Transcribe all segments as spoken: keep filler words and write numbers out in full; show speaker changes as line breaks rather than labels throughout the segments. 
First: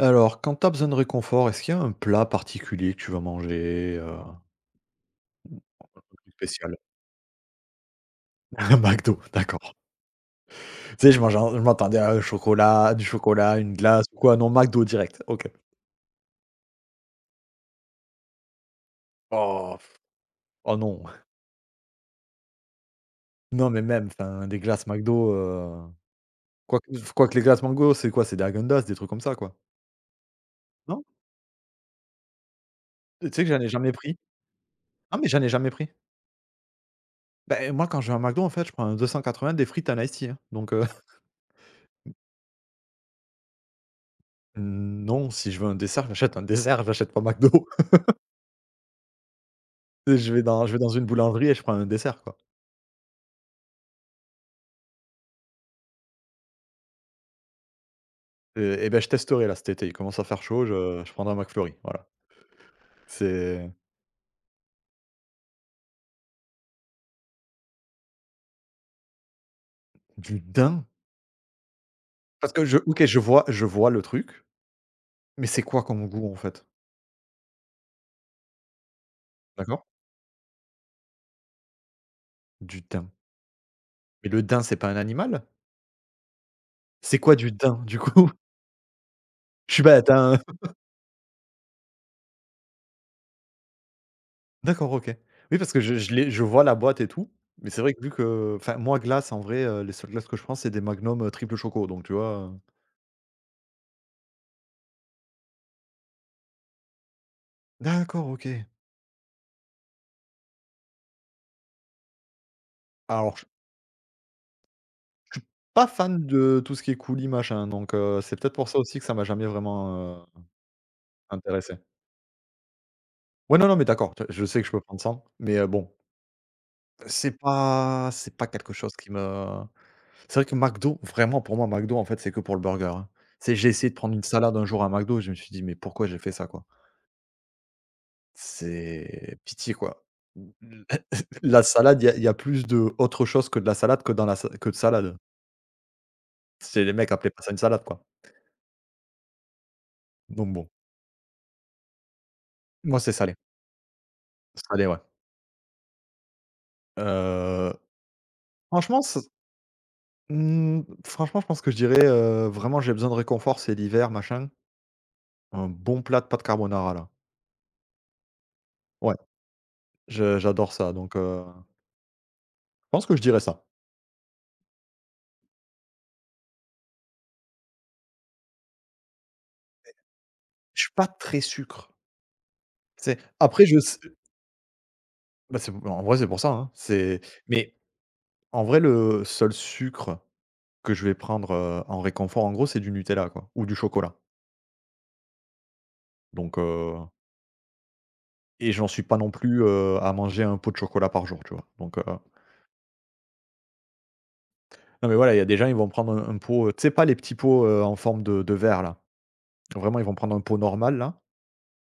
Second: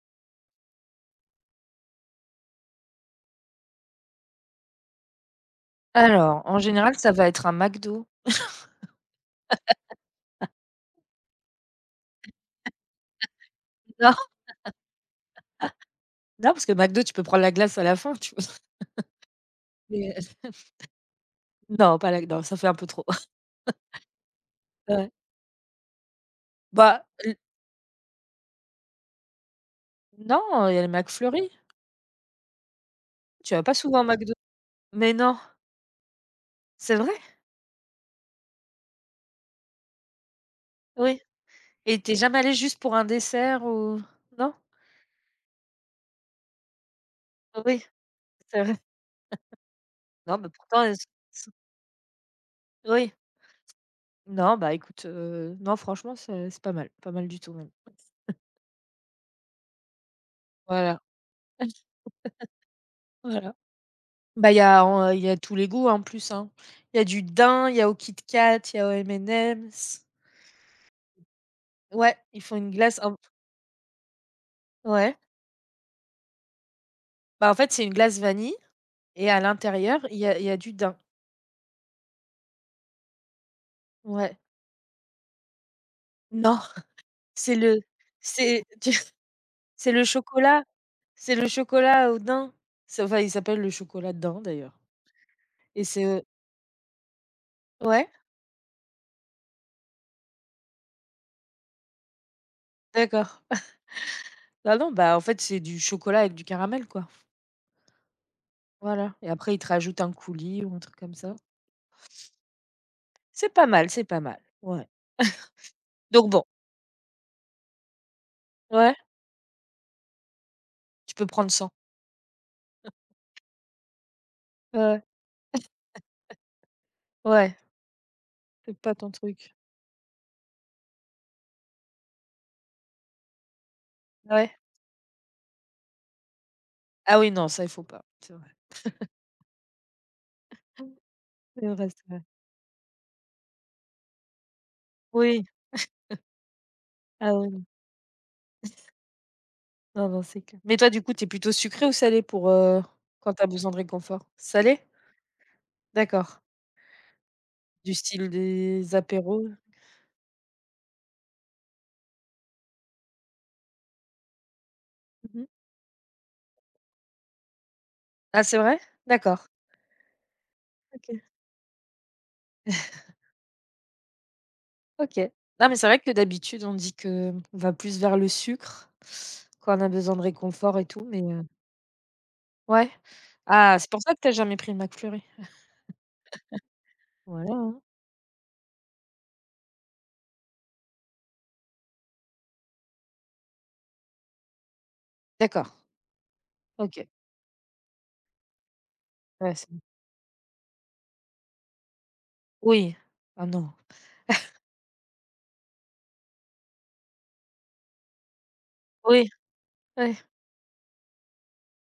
Alors, quand tu as besoin de réconfort, est-ce qu'il y a un plat particulier que tu vas manger, heu, un truc
Alors, en
spécial?
général, ça va être un McDo.
Un McDo, d'accord. Tu sais, je mangeais je m'attendais à un chocolat, du chocolat, une glace
Non,
ou quoi, non, McDo direct, OK.
non, parce que McDo, tu peux prendre la glace à la fin, tu vois?
Oh pff,
Mais heu,
oh non,
non, pas la non, ça fait un peu trop.
non, mais même, enfin, des glaces
Ouais.
McDo, heu, quoique
Bah,
quoique
l
les glaces Mango, c'est quoi? C'est des Häagen-Dazs, des trucs comme ça, quoi,
non, il y a le
non?
McFlurry.
Tu sais que
Tu
j'en
vas
ai
pas
jamais
souvent au
pris?
McDo? Mais
Non, mais
non,
j'en ai jamais pris.
c'est vrai?
Ben moi, quand je vais à McDo, en fait, je prends un deux cent quatre-vingts, des frites, un ice tea, hein, donc heu,
Oui, et t'es jamais allé juste pour un dessert ou non?
non, si je veux un dessert, j'achète un dessert, j'achète pas McDo.
Oui, c'est vrai.
je
Non,
vais
mais
dans je vais
pourtant,
dans
heu,
une
s s
boulangerie et je prends un dessert, quoi.
oui. Non, bah, écoute, heu, non, franchement, c'est c'est pas mal, pas mal du tout même.
Heu et ben je testerai là cet été, il commence à faire chaud,
Voilà.
je je prendrai un McFlurry, voilà.
Voilà.
C'est
Bah, il y a en il y a tous les goûts en plus, hein. Il y a du daim, il y a au Kit Kat, il y a aux M et M's.
du daim.
Ouais, ils
Parce
font
que
une
je
glace
OK,
un
je vois je vois le truc,
ouais.
mais c'est quoi comme goût, en fait?
Bah, en fait, c'est une glace vanille et à
D'accord?
l'intérieur, il y a il y a du daim.
Du daim. Mais
Ouais.
le daim, c'est pas un animal?
Non,
C'est quoi du
c'est le
daim, du coup?
c'est
Je suis
c'est le
bête, hein?
chocolat c'est le chocolat au daim. C'est Enfin, il s'appelle le chocolat daim d'ailleurs.
D'accord, OK. Oui, parce que
et
je je
c'est,
l'ai je vois la boîte et tout, mais c'est vrai que
ouais?
vu que enfin, moi, glace, en vrai, heu, les seules glaces que je prends, c'est des Magnum, heu, triple choco, donc tu vois? Heu,
D'accord. Ah non, bah, en fait, c'est du chocolat avec du caramel, quoi.
d'accord, OK.
Voilà, et après, ils te rajoutent un coulis ou un truc comme ça.
Alors,
C'est pas mal, c'est pas mal. Ouais,
pas fan
donc bon.
de tout ce qui est coulis, machin, donc heu, c'est peut-être pour ça
Ouais.
aussi que ça m'a jamais vraiment, heu,
Tu peux prendre cent.
intéressé. Ouais, non, non, mais d'accord, tu je sais que je peux prendre
Ouais,
ça, mais heu, bon, c'est
ouais,
pas c'est pas quelque
c'est
chose
pas ton
qui me
truc.
C'est vrai que McDo, vraiment pour moi McDo, en fait, c'est que pour le burger, hein. Tu sais, j'ai essayé de prendre une
Ouais.
salade un jour à McDo et je me suis dit: «Mais pourquoi j'ai fait ça, quoi?»
Ah oui, non, ça, il faut pas, c'est vrai.
C'est pitié, quoi. L La
C'est vrai,
salade, il
c'est
y a il
vrai.
y a plus de autre chose que de la salade que dans la sa que de salade.
Oui.
C'est les mecs appelaient
Ah
pas
oui,
ça une
non,
salade, quoi,
non, non, c'est
donc
clair.
bon.
Mais toi, du coup, tu es plutôt sucré ou salé pour, heu,
Moi, c'est salé.
quand tu as besoin de réconfort? Salé?
Salé, ouais.
D'accord.
Heu
Du style des
Franchement, ce
apéros?
mmh, franchement, je pense que je dirais, heu, vraiment j'ai besoin de réconfort, c'est l'hiver, machin,
Mmh.
un bon plat de pâtes carbonara là.
Ah, c'est vrai?
Ouais,
D'accord.
je j'adore ça donc
OK,
heu, je pense que je dirais ça.
OK. Non, mais c'est vrai que d'habitude, on dit que on va plus vers le sucre quand on a besoin de réconfort
Je
et
suis pas
tout, mais
très
heu
sucre.
ouais.
C'est après je
Ah, c'est
sais
pour ça que t'as jamais pris le McFlurry?
bah, c'est en vrai c'est pour ça, hein. C'est
Voilà,
mais
hein.
en vrai le seul sucre que je vais prendre, heu, en réconfort en gros, c'est du Nutella quoi ou du chocolat
D'accord,
donc heu
OK.
et j'en suis pas non
Ouais,
plus,
c'est
heu, à manger un pot de chocolat par jour, tu vois? Donc heu
oui. Ah non.
non, mais voilà, il y a des gens, ils vont prendre un un pot, heu, tu sais pas les petits pots, heu, en forme de de verre là?
Oui,
Vraiment, ils vont
oui.
prendre un pot normal là,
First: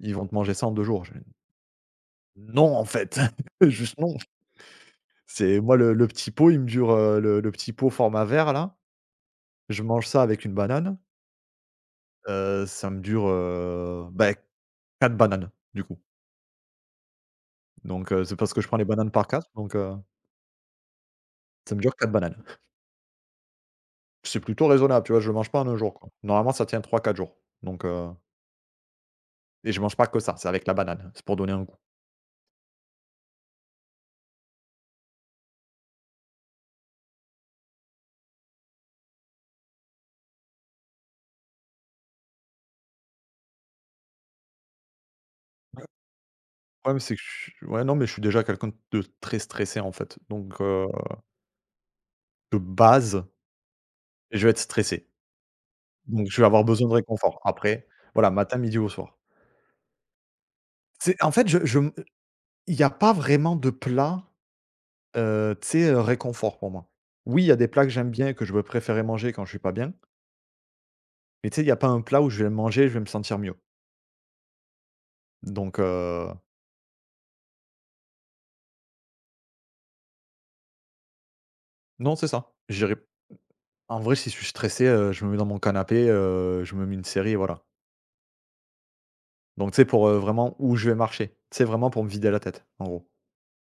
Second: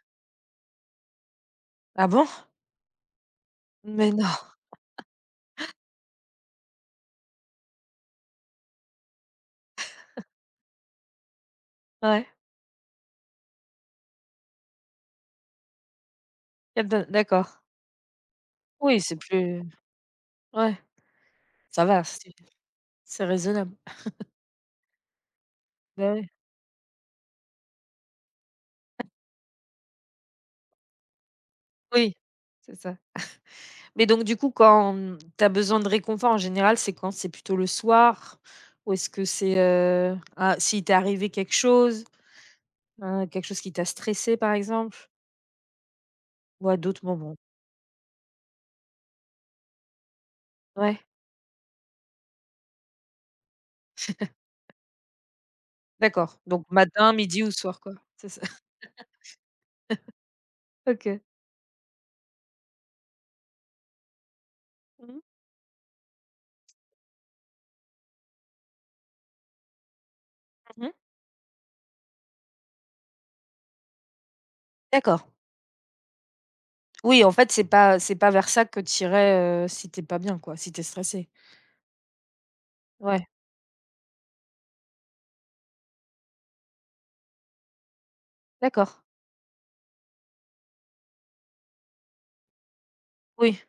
ils vont te manger ça en deux jours. Je fais:
Ah bon?
«Non en fait, juste
Mais
non».
non.
C'est moi le le petit pot, il me dure, heu, le le petit pot format verre là, je mange ça avec une banane,
Ouais.
heu, ça me dure, heu, bah, quatre bananes du coup.
Qu'elle donne, d'accord.
Donc heu, c'est parce que je prends les
Oui,
bananes
c'est
par quatre,
plus
donc heu,
ouais,
ça me
ça
dure
va,
quatre
c'est
bananes.
c'est raisonnable.
C'est plutôt raisonnable, tu vois? Je le mange pas en un jour quoi.
Bah, ouais.
Normalement, ça tient trois quatre jours donc heu et je mange pas que ça, c'est avec la banane, c'est pour donner un goût.
Oui, c'est ça. Mais donc du coup, quand, mmh, tu as besoin de réconfort, en général, c'est quand? C'est plutôt le soir? Ou est-ce que c'est, heu, ah, s'il t'est arrivé quelque chose, heu, quelque chose qui t'a stressé, par exemple? Ou à
Le problème,
d'autres
c'est que
moments?
je suis ouais, non, mais je suis déjà quelqu'un de très stressé, en fait, donc heu,
Ouais,
de base, je vais être stressé, donc
d'accord.
je vais avoir
Donc
besoin de
matin,
réconfort.
midi ou soir,
Après,
quoi, c'est
voilà,
ça?
matin, midi ou soir.
OK.
C'est en fait, je je m il y a pas vraiment de plat,
Mmh mh.
heu, tu sais, heu, réconfort pour moi. Oui, il y a des plats que j'aime bien et que je vais préférer manger quand je suis pas bien,
Mmh mh.
mais tu sais, il y a pas un plat où je vais le manger et je vais me sentir mieux,
D'accord.
donc heu,
Oui, en fait, c'est pas c'est pas vers ça que tu heu, si tu es pas bien quoi, si tu es stressé?
non, c'est ça. J'irai
Ouais,
en vrai, si je suis stressé, heu, je me mets dans mon canapé, heu, je me mets une série voilà.
d'accord.
Donc, tu sais, pour, heu, vraiment où je vais marcher. C'est vraiment pour me vider la tête, en gros.
Oui,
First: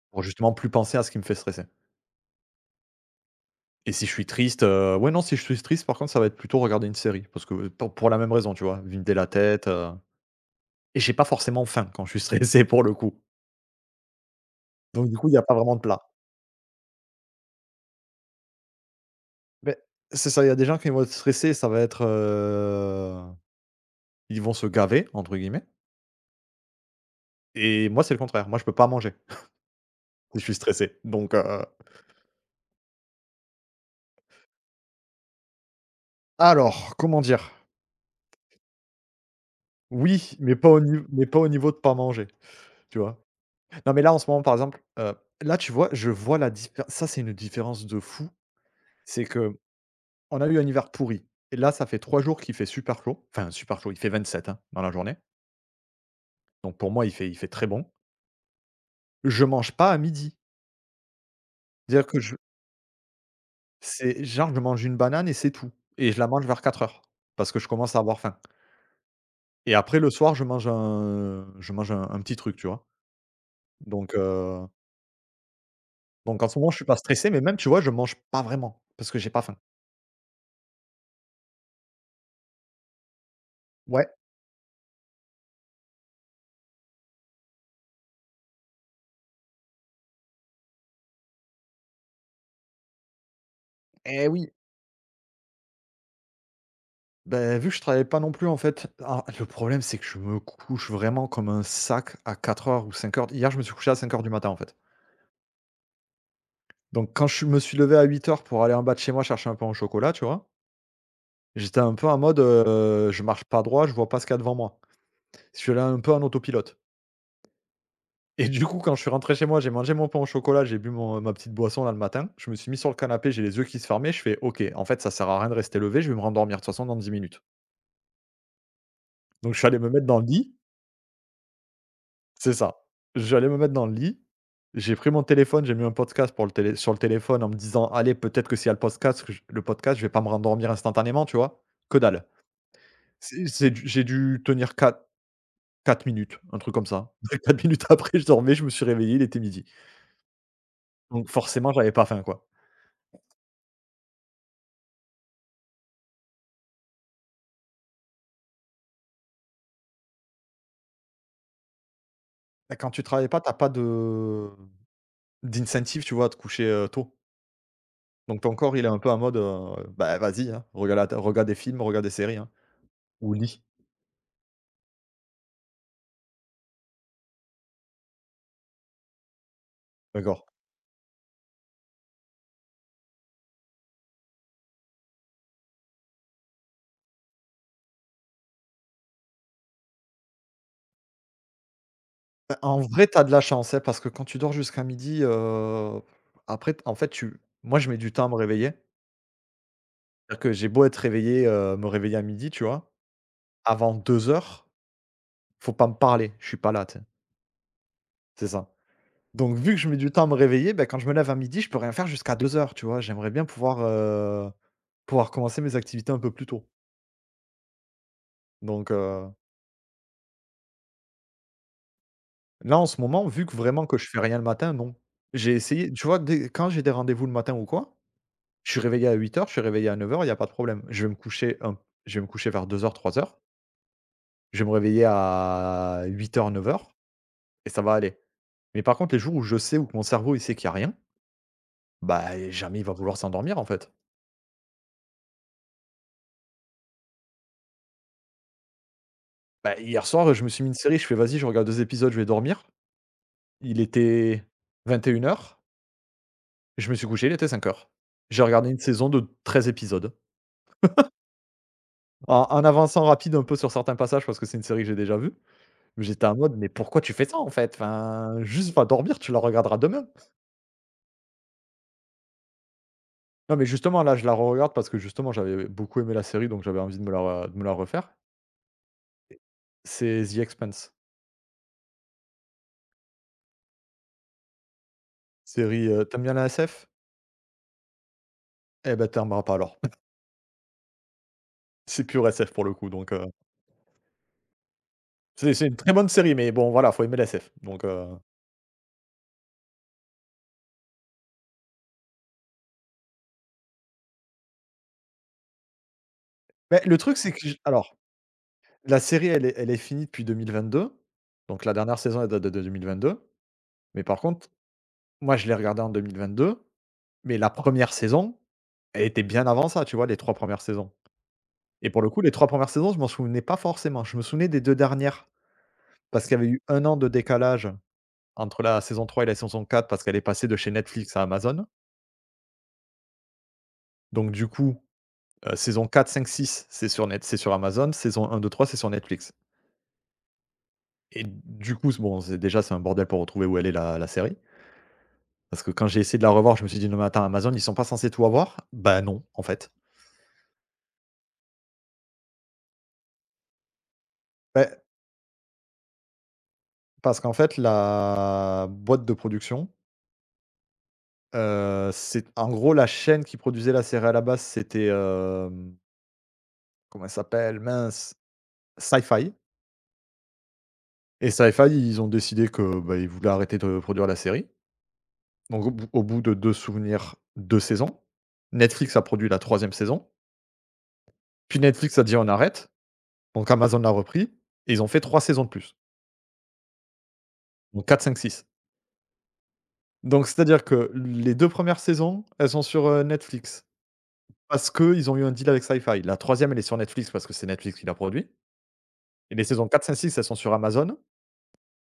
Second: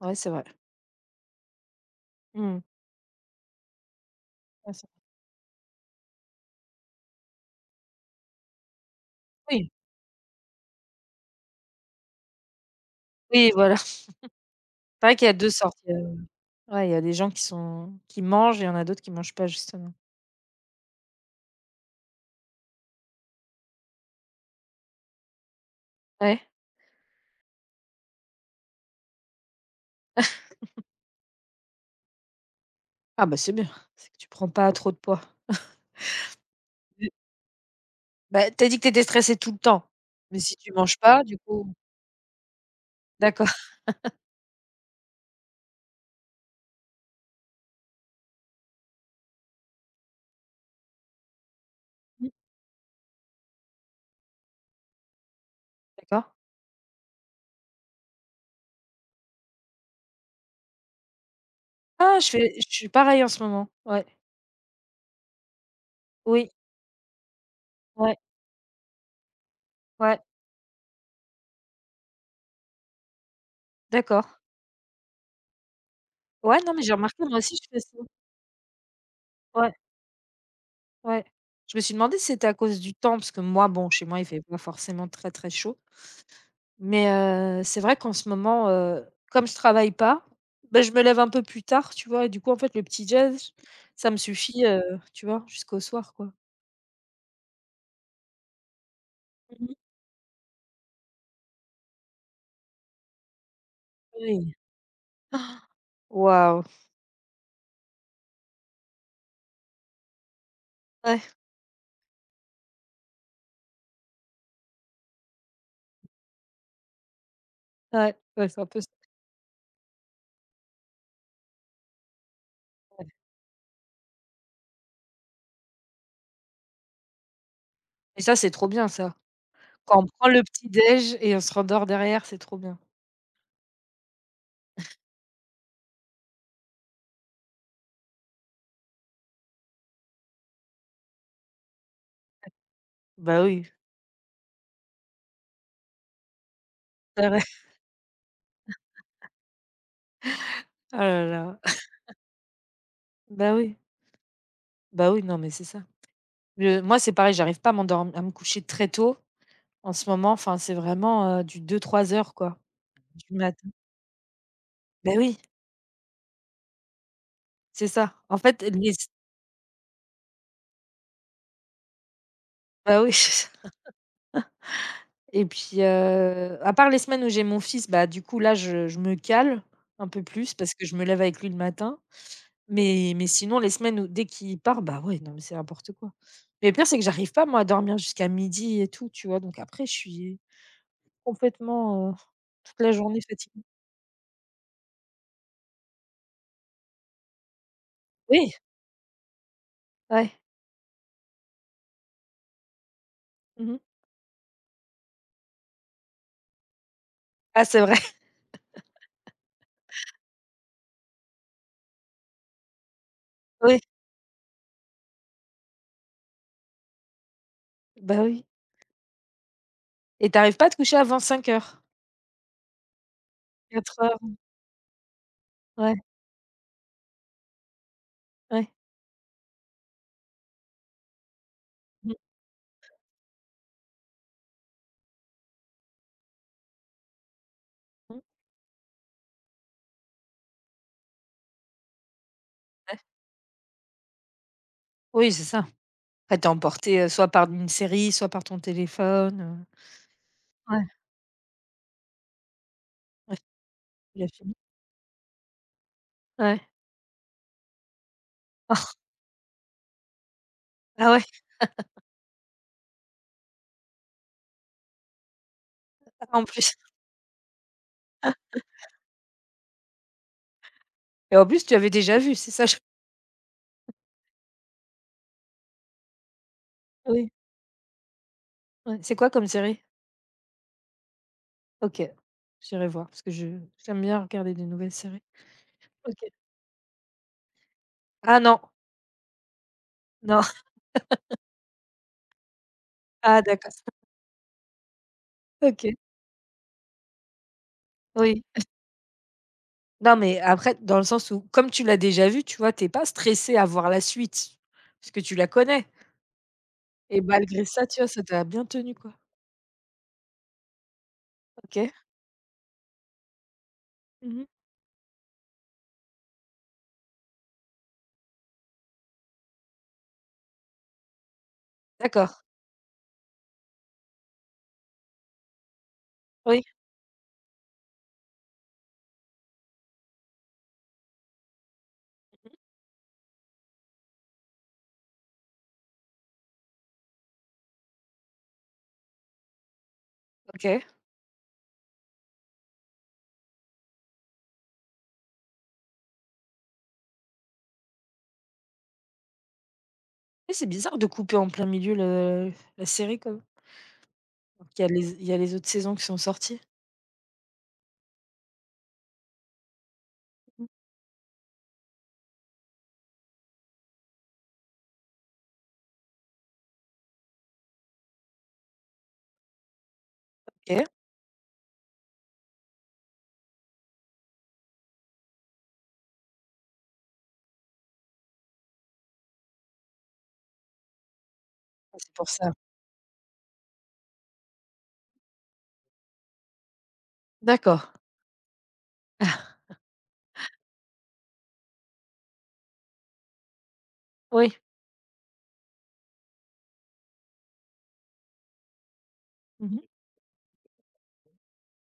ouais,
Pour
c'est vrai.
justement plus penser à ce qui me fait stresser.
Mmh.
Et si je suis triste,
Ouais, c'est
heu, ouais, non, si je suis triste, par contre, ça va être plutôt regarder une série parce que pour pour la même raison, tu vois? Vider la tête,
oui,
heu et j'ai pas forcément faim quand je suis stressé pour le coup.
oui, voilà. C'est
Donc, du
vrai qu'il
coup,
y
il
a
y a
deux
pas vraiment
sortes,
de plat.
heu, ouais, il y a des gens qui sont qui mangent, et il y en a d'autres qui mangent pas
Mais
justement.
c'est ça, il y a des gens qui vont être stressés, ça va être, heu, ils vont se «gaver» entre guillemets
Ouais.
et moi, c'est le contraire. Moi, je peux pas manger si je suis stressé. Donc, heu,
Ah bah, c'est bien, c'est que tu prends pas trop de poids.
alors,
Mmh.
comment dire?
Bah, tu as dit que tu étais stressée tout le temps,
Oui,
mais
mais
si
pas
tu
au
manges
niv
pas
mais
du
pas au niveau
coup,
de pas manger, tu vois?
d'accord.
Non, mais là, en ce moment, par exemple, heu, là, tu vois, je vois la différence ça, c'est une différence de fou. C'est que on a eu un hiver pourri et là, ça fait trois
Mmh,
jours qu'il fait super chaud, enfin, super chaud, il fait vingt-sept, hein, dans la journée.
d'accord.
Donc pour moi, il fait il fait très bon. Je mange pas à midi. C'est-à-dire
Ah,
que
je
je
fais je suis pareil en ce moment. Ouais.
c'est genre, je mange une banane et c'est tout et je la mange
Oui.
vers quatre heures parce que je commence à avoir
Ouais,
faim et après le
ouais.
soir, je mange un je mange un un petit truc, tu vois? Donc
D'accord.
heu, donc en ce
Ouais,
moment,
non,
je
mais
suis
j'ai
pas
remarqué
stressé
moi
mais même,
aussi
tu
je
vois,
fais
je
ça.
mange pas vraiment parce que j'ai pas faim.
Ouais. Ouais. Je me suis demandé si c'était à cause du temps, parce que moi, bon, chez
Ouais,
moi, il fait pas forcément très, très chaud. Mais heu, c'est vrai qu'en ce moment, heu, comme je travaille pas, ben je me lève un peu plus tard, tu vois? Et du coup, en fait, le petit jazz, ça me
et oui.
suffit, heu, tu vois? Jusqu'au soir, quoi.
Ben vu que je travaillais pas non plus en fait, ah, le
Mmh.
problème c'est que je me couche vraiment comme un sac à quatre heures ou cinq heures. Hier, je me suis couché à cinq heures du matin
Oui.
en fait.
Waouh!
Donc quand je me suis levé à huit heures pour aller en bas de chez moi chercher un pain au chocolat, tu vois?
Ouais,
J'étais un peu en mode, heu, je marche pas droit, je vois pas ce qu'il y a devant moi. Je suis allé un peu en autopilote
ouais,
et
ouais, c'est
du
un
coup,
peu ça,
quand je suis rentré chez moi, j'ai mangé mon pain au chocolat, j'ai bu mon ma petite boisson là le matin, je me suis mis sur le
ouais.
canapé, j'ai les yeux qui se fermaient, je fais: «OK, en fait, ça sert à rien de rester levé, je vais me rendormir de toute façon dans dix minutes».
Et ça, c'est trop bien, ça.
Donc je suis allé me
Quand
mettre
on
dans le
prend le
lit.
petit déj et on se rendort derrière, c'est
C'est
trop bien.
ça. J'allais me mettre dans le lit, j'ai pris mon téléphone, j'ai mis un podcast pour le télé sur le téléphone en me disant: «Allez, peut-être que s'il y a le podcast que je le podcast, je vais pas me rendormir instantanément», tu vois? Que dalle.
Bah
C'est c'est
oui.
du j'ai dû tenir quatre minutes, un truc comme ça.
Ah ouais.
Quatre minutes après, je dormais, je me suis réveillé, il était midi.
Oh là
Donc
là.
forcément, j'avais pas faim, quoi.
Bah oui, bah oui, non, mais c'est ça. Le Moi, c'est pareil, j'arrive pas à m'endormir à me coucher très tôt en ce moment, enfin, c'est vraiment, heu, du deux trois heures, quoi,
Bah, quand tu travailles
du
pas, t'as pas
matin.
de
Ben oui,
d'incentive, tu vois, à te coucher, heu, tôt.
c'est ça. En
Donc ton
fait,
corps, il est
les
un peu en mode, heu: «Bah, vas-y, hein, regarde la té regarde des films, regarde des séries, hein,
bah, oui.
au lit».
Et puis, heu, à part les semaines où j'ai mon fils, bah, du coup, là, je je me cale un peu
D'accord.
plus parce que je me lève avec lui le matin, mais mais sinon, les semaines où dès qu'il part, bah, ouais, non, mais c'est n'importe quoi. Mais le pire, c'est que j'arrive pas, moi, à dormir jusqu'à midi et tout, tu vois? Donc après, je suis complètement, heu,
Bah,
toute
en
la
vrai,
journée
t'as de la
fatiguée.
chance, hein, parce que quand tu dors jusqu'à midi, heu, après t en fait, tu moi, je mets du temps à me
Oui,
réveiller.
ouais.
C'est-à-dire que j'ai beau être réveillé, heu, me réveiller à midi, tu vois?
Mmh.
Avant deux heures, faut pas me parler, je suis pas là, tu sais?
Ah, c'est vrai.
C'est ça. Donc vu que je mets du temps à me réveiller, ben, quand je me lève à midi, je peux rien faire jusqu'à deux heures, tu vois? J'aimerais bien pouvoir, heu, pouvoir commencer mes activités un peu plus tôt.
Bah, oui,
Donc heu,
et tu arrives pas à te coucher avant cinq heures,
là, en ce moment, vu que vraiment que je
quatre heures?
fais rien le matin, non. J'ai essayé
Ouais,
tu vois, dès quand j'ai des rendez-vous le matin ou quoi.
ouais.
Je suis réveillé à huit heures, je suis réveillé à neuf heures, il y a pas de problème. Je vais me coucher un
Mmh
je vais me coucher vers deux heures-trois heures, je vais me réveiller à huit heures, neuf heures, et ça va aller.
mh.
Mais par contre, les jours où je sais où que mon cerveau, il sait qu'il y a rien, bah, jamais il va
Ouais.
vouloir s'endormir, en fait.
Oui, c'est ça. Après, tu es emporté, heu, soit par une série, soit par ton téléphone,
Bah,
heu,
hier soir, je me suis mis une
ouais,
série, je fais: «Vas-y, je regarde deux épisodes, je vais dormir».
ouais,
Il
la
était
film.
vingt et une heures,
Ouais.
je me suis couché, il était cinq heures. J'ai regardé une saison de treize épisodes
Ah ouais,
en en avançant rapide un peu sur certains passages parce que c'est une série que j'ai déjà vue. J'étais en
en
mode: «Mais
plus,
pourquoi tu fais ça, en fait? Enfin, juste va dormir, tu la regarderas demain».
et en plus, tu avais déjà vu, c'est ça, je
Non, mais justement, là, je la regarde parce que justement, j'avais beaucoup aimé la série, donc j'avais envie de me
oui,
la de me la refaire.
ouais. C'est quoi comme série?
C'est The Expanse,
OK, j'irai voir parce que je j'aime bien regarder des nouvelles séries.
série, heu tu
OK.
bien la S F?
Ah non,
Eh ben, tu aimeras pas alors.
non.
C'est pure S F pour le coup, donc heu,
Ah, d'accord.
c'est c'est une
OK,
très bonne série, mais bon, voilà, faut aimer la S F, donc heu,
oui. Non, mais après, dans le sens où comme tu l'as déjà vu, tu vois, tu es pas stressé à voir la suite, parce que tu la connais.
mais le truc,
Et
c'est que j
malgré ça,
alors,
tu vois, ça t'a bien tenu,
la
quoi.
série, elle est elle est finie depuis deux mille vingt-deux, donc la
OK.
dernière saison, elle date de deux mille vingt-deux, mais par
Mmh mh.
contre, moi, je l'ai regardée en deux mille vingt-deux, mais la première saison elle était bien avant ça, tu vois, les trois premières saisons, et pour le coup,
D'accord.
les trois premières saisons, je m'en souvenais pas forcément. Je me souvenais des deux dernières parce qu'il y avait eu
Oui,
un an de décalage entre la saison trois et la saison quatre parce qu'elle est passée de chez Netflix à Amazon. Donc du coup, heu, saison quatre, cinq, six, c'est sur net c'est sur Amazon, saison un, deux, trois, c'est sur Netflix,
OK.
et du coup, c'est bon, c'est déjà, c'est un bordel pour retrouver où elle est la la série parce que quand j'ai essayé de la revoir, je me suis dit: «Non mais attends, Amazon, ils sont pas censés tout avoir ?» Bah non, en fait.
Et c'est bizarre de couper en plein milieu le la série comme alors
Beh,
qu'il y a les il y a les autres saisons qui sont sorties.
parce qu'en fait, la boîte de production,
Mmh.
heu, c'est en gros, la chaîne qui produisait la série à la base, c'était, hem, comment elle s'appelle? Mince, fi
OK.
et Sci-Fi, ils ont décidé que, bah, ils voulaient arrêter de produire la série. Donc au bout au bout de deux souvenirs, deux saisons. Netflix a produit la troisième saison. Puis
Ah,
Netflix a
c'est
dit: «On
pour ça.
arrête». Donc Amazon l'a repris et ils ont fait trois saisons de plus.
D'accord.
Donc quatre, cinq, six. Donc c'est-à-dire que les deux premières saisons, elles sont sur, heu, Netflix
Oui.
parce qu'ils ont eu un deal avec Sci-Fi. La troisième, elle est sur Netflix parce que c'est Netflix qui l'a produit. Et les saisons
Mmh
quatre,
mh.
cinq, six, elles sont sur Amazon,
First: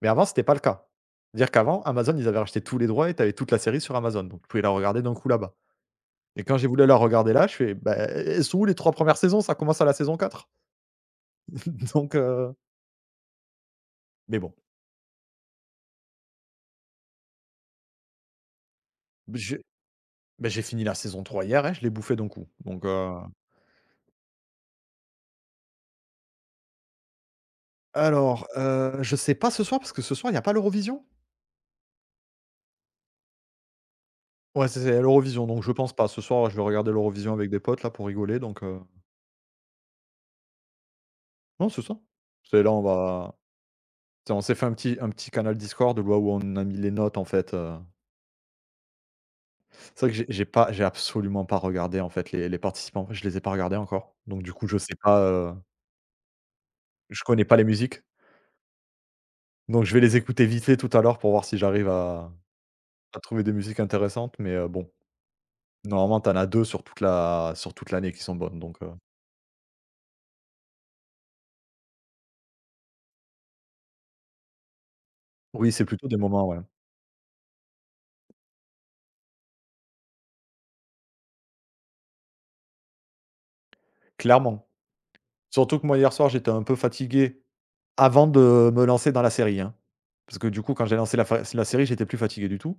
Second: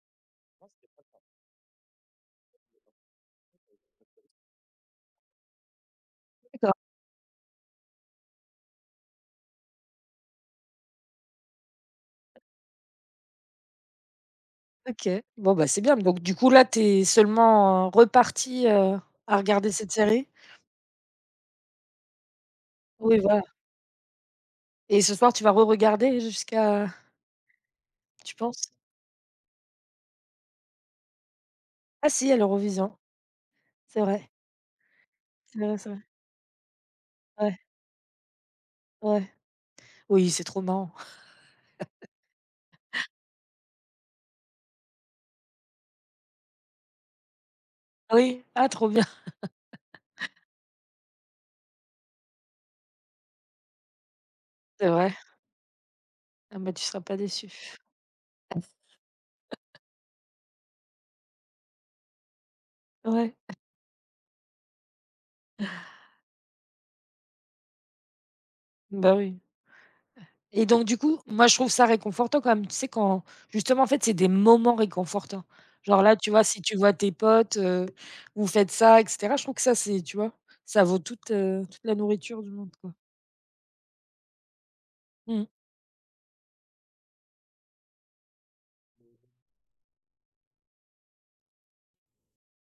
mais avant, c'était pas le cas. C'est-à-dire qu'avant, Amazon, ils avaient racheté tous les droits et tu avais toute la série sur Amazon, donc tu pouvais la regarder d'un coup là-bas. Et quand j'ai
D'accord.
voulu la regarder là, je fais: «Bah, eh, elles sont où les trois premières saisons? Ça commence à la saison quatre». Donc heu, mais bon,
OK. Bon, bah, c'est bien. Donc du coup, là, tu es seulement, heu, repartie, heu, à
j'ai
regarder cette série?
bah, j'ai fini la saison trois hier, hein, je l'ai bouffée d'un coup, donc heu
Oui, voilà. Et ce soir, tu vas re-regarder jusqu'à, tu
alors,
penses?
heu, je sais pas ce soir parce que ce soir, il y a pas l'Eurovision?
Ah si, à l'Eurovision. C'est vrai.
Ouais, c'est c'est l'Eurovision,
C'est
donc je
vrai, c'est
pense
vrai.
pas. Ce soir, je vais regarder l'Eurovision avec
Ouais,
des potes là pour rigoler, donc heu
ouais. Oui, c'est trop marrant.
non, c'est ça. C'est là, on va On s'est fait un petit un petit canal Discord où là où on a mis les notes en fait, heu,
Oui. Ah, trop bien.
c'est vrai que j'ai j'ai pas j'ai absolument pas regardé en fait les les participants, je les ai pas regardés encore, donc du coup je
C'est
sais
vrai.
pas, heu,
Ah bah, tu seras pas
je connais
déçu.
pas les musiques, donc je vais les écouter vite fait tout à l'heure pour voir si j'arrive à à
Ouais,
trouver des musiques intéressantes, mais heu, bon, normalement t'en as deux sur toute la sur toute l'année qui sont bonnes, donc heu,
bah, oui, et donc du coup, moi, je trouve ça réconfortant quand même, tu sais, quand justement, en fait, c'est des moments réconfortants.
oui, c'est
Genre
plutôt
là,
des
tu vois,
moments, ouais,
si tu vois tes potes, heu, vous faites ça et cetera, je trouve que ça, c'est tu vois, ça vaut toute, heu, toute la nourriture du monde, quoi.
clairement.
Mmh.
Surtout que moi hier soir j'étais un peu fatigué avant de me lancer dans la série, hein, parce que du coup quand j'ai lancé la fa la série, j'étais plus fatigué du tout.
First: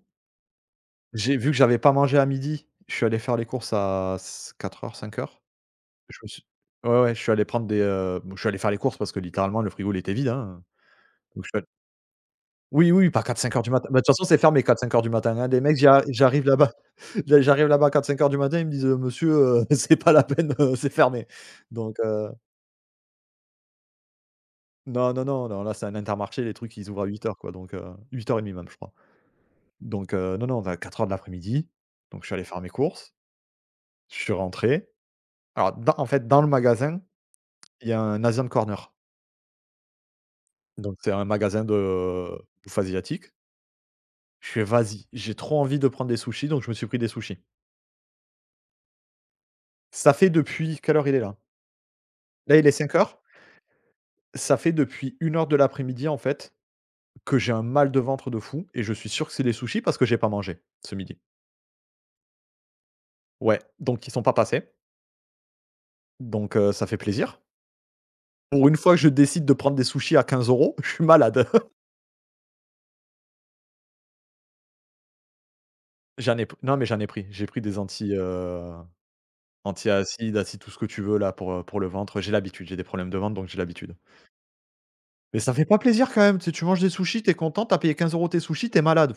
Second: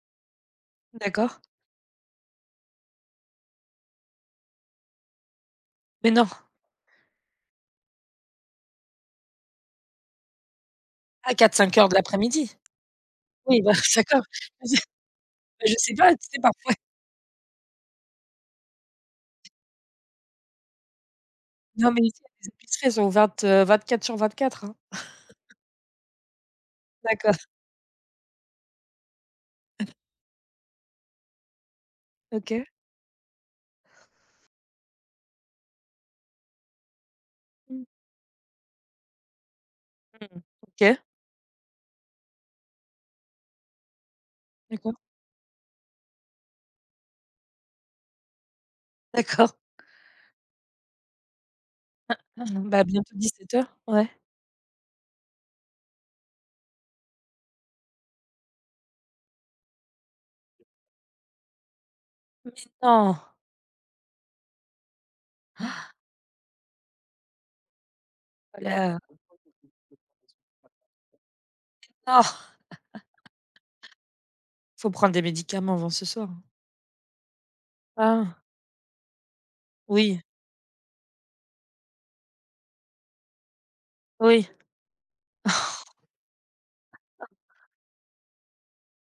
J'ai
D'accord.
vu que j'avais pas mangé à midi, je suis allé faire les courses à s quatre heures-cinq heures.
Mais
Je
non,
me suis Ouais, ouais, je suis allé prendre des, heu, bon, je suis allé faire les courses parce que littéralement le frigo, il était vide, hein,
à
donc je
quatre
suis allé
cinq heures de l'après-midi?
oui, oui, pas quatre cinq
Oui,
heures du
bah,
matin. Bah, de toute
d'accord.
façon, c'est fermé
Je
quatre cinq heures du matin, hein. Les
je
mecs,
sais
j'ar
pas, tu sais,
j'arrive là-bas.
parfois
J'a j'arrive là-bas quatre cinq heures du matin, ils me disent: «Euh, monsieur, heu, c'est pas la peine, heu, c'est fermé».
non,
Donc
mais ici,
heu,
les épiceries, elles sont ouvertes, vingt quatre sur vingt-quatre, hein.
non, non, non, non, là, c'est un Intermarché, les trucs, ils ouvrent à huit
D'accord,
heures quoi, donc euh, huit heu, huit heures trente même, je crois. Donc heu, non, non, on a seize heures de l'après-midi, donc je suis allé faire
OK.
mes courses, je suis rentré. Alors dans en fait, dans le magasin,
Mmh.
il y a un Asian Corner. Donc
OK.
c'est un magasin de euh, bouffe asiatique. Je fais:
D'accord.
«Vas-y, j'ai trop envie de prendre des sushis», donc je me suis pris des sushis.
D'accord.
Ça fait depuis quelle heure il est là?
Mmh
Là, il
mh.
est
Bah,
cinq
bientôt
heures.
dix-sept heures, ouais.
Ça fait depuis une heure de l'après-midi, en fait, que j'ai un mal de ventre de fou et je suis sûr que c'est des sushis parce que j'ai pas mangé ce midi.
Non,
Ouais, donc ils sont pas passés, donc heu, ça fait plaisir.
oh
Pour une fois
là,
que je décide de prendre des sushis à quinze euros, je suis malade.
oh, faut prendre des médicaments avant ce soir.
J'en ai p Non mais j'en ai pris, j'ai pris des anti,
Ah
euh,
oui,
anti-acide, acide, tout ce que tu veux là pour, heu, pour le ventre. J'ai l'habitude, j'ai des problèmes de ventre, donc j'ai l'habitude.
oui.
Mais ça fait pas plaisir quand même, tu sais, tu manges des sushis, t'es es content, tu payé quinze euros tes sushis, t'es malade.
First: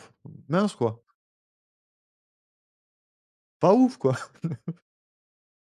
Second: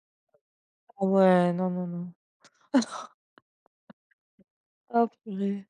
Mince quoi,
Ah ouais, non, non, non.
pas ouf quoi.
Oh purée.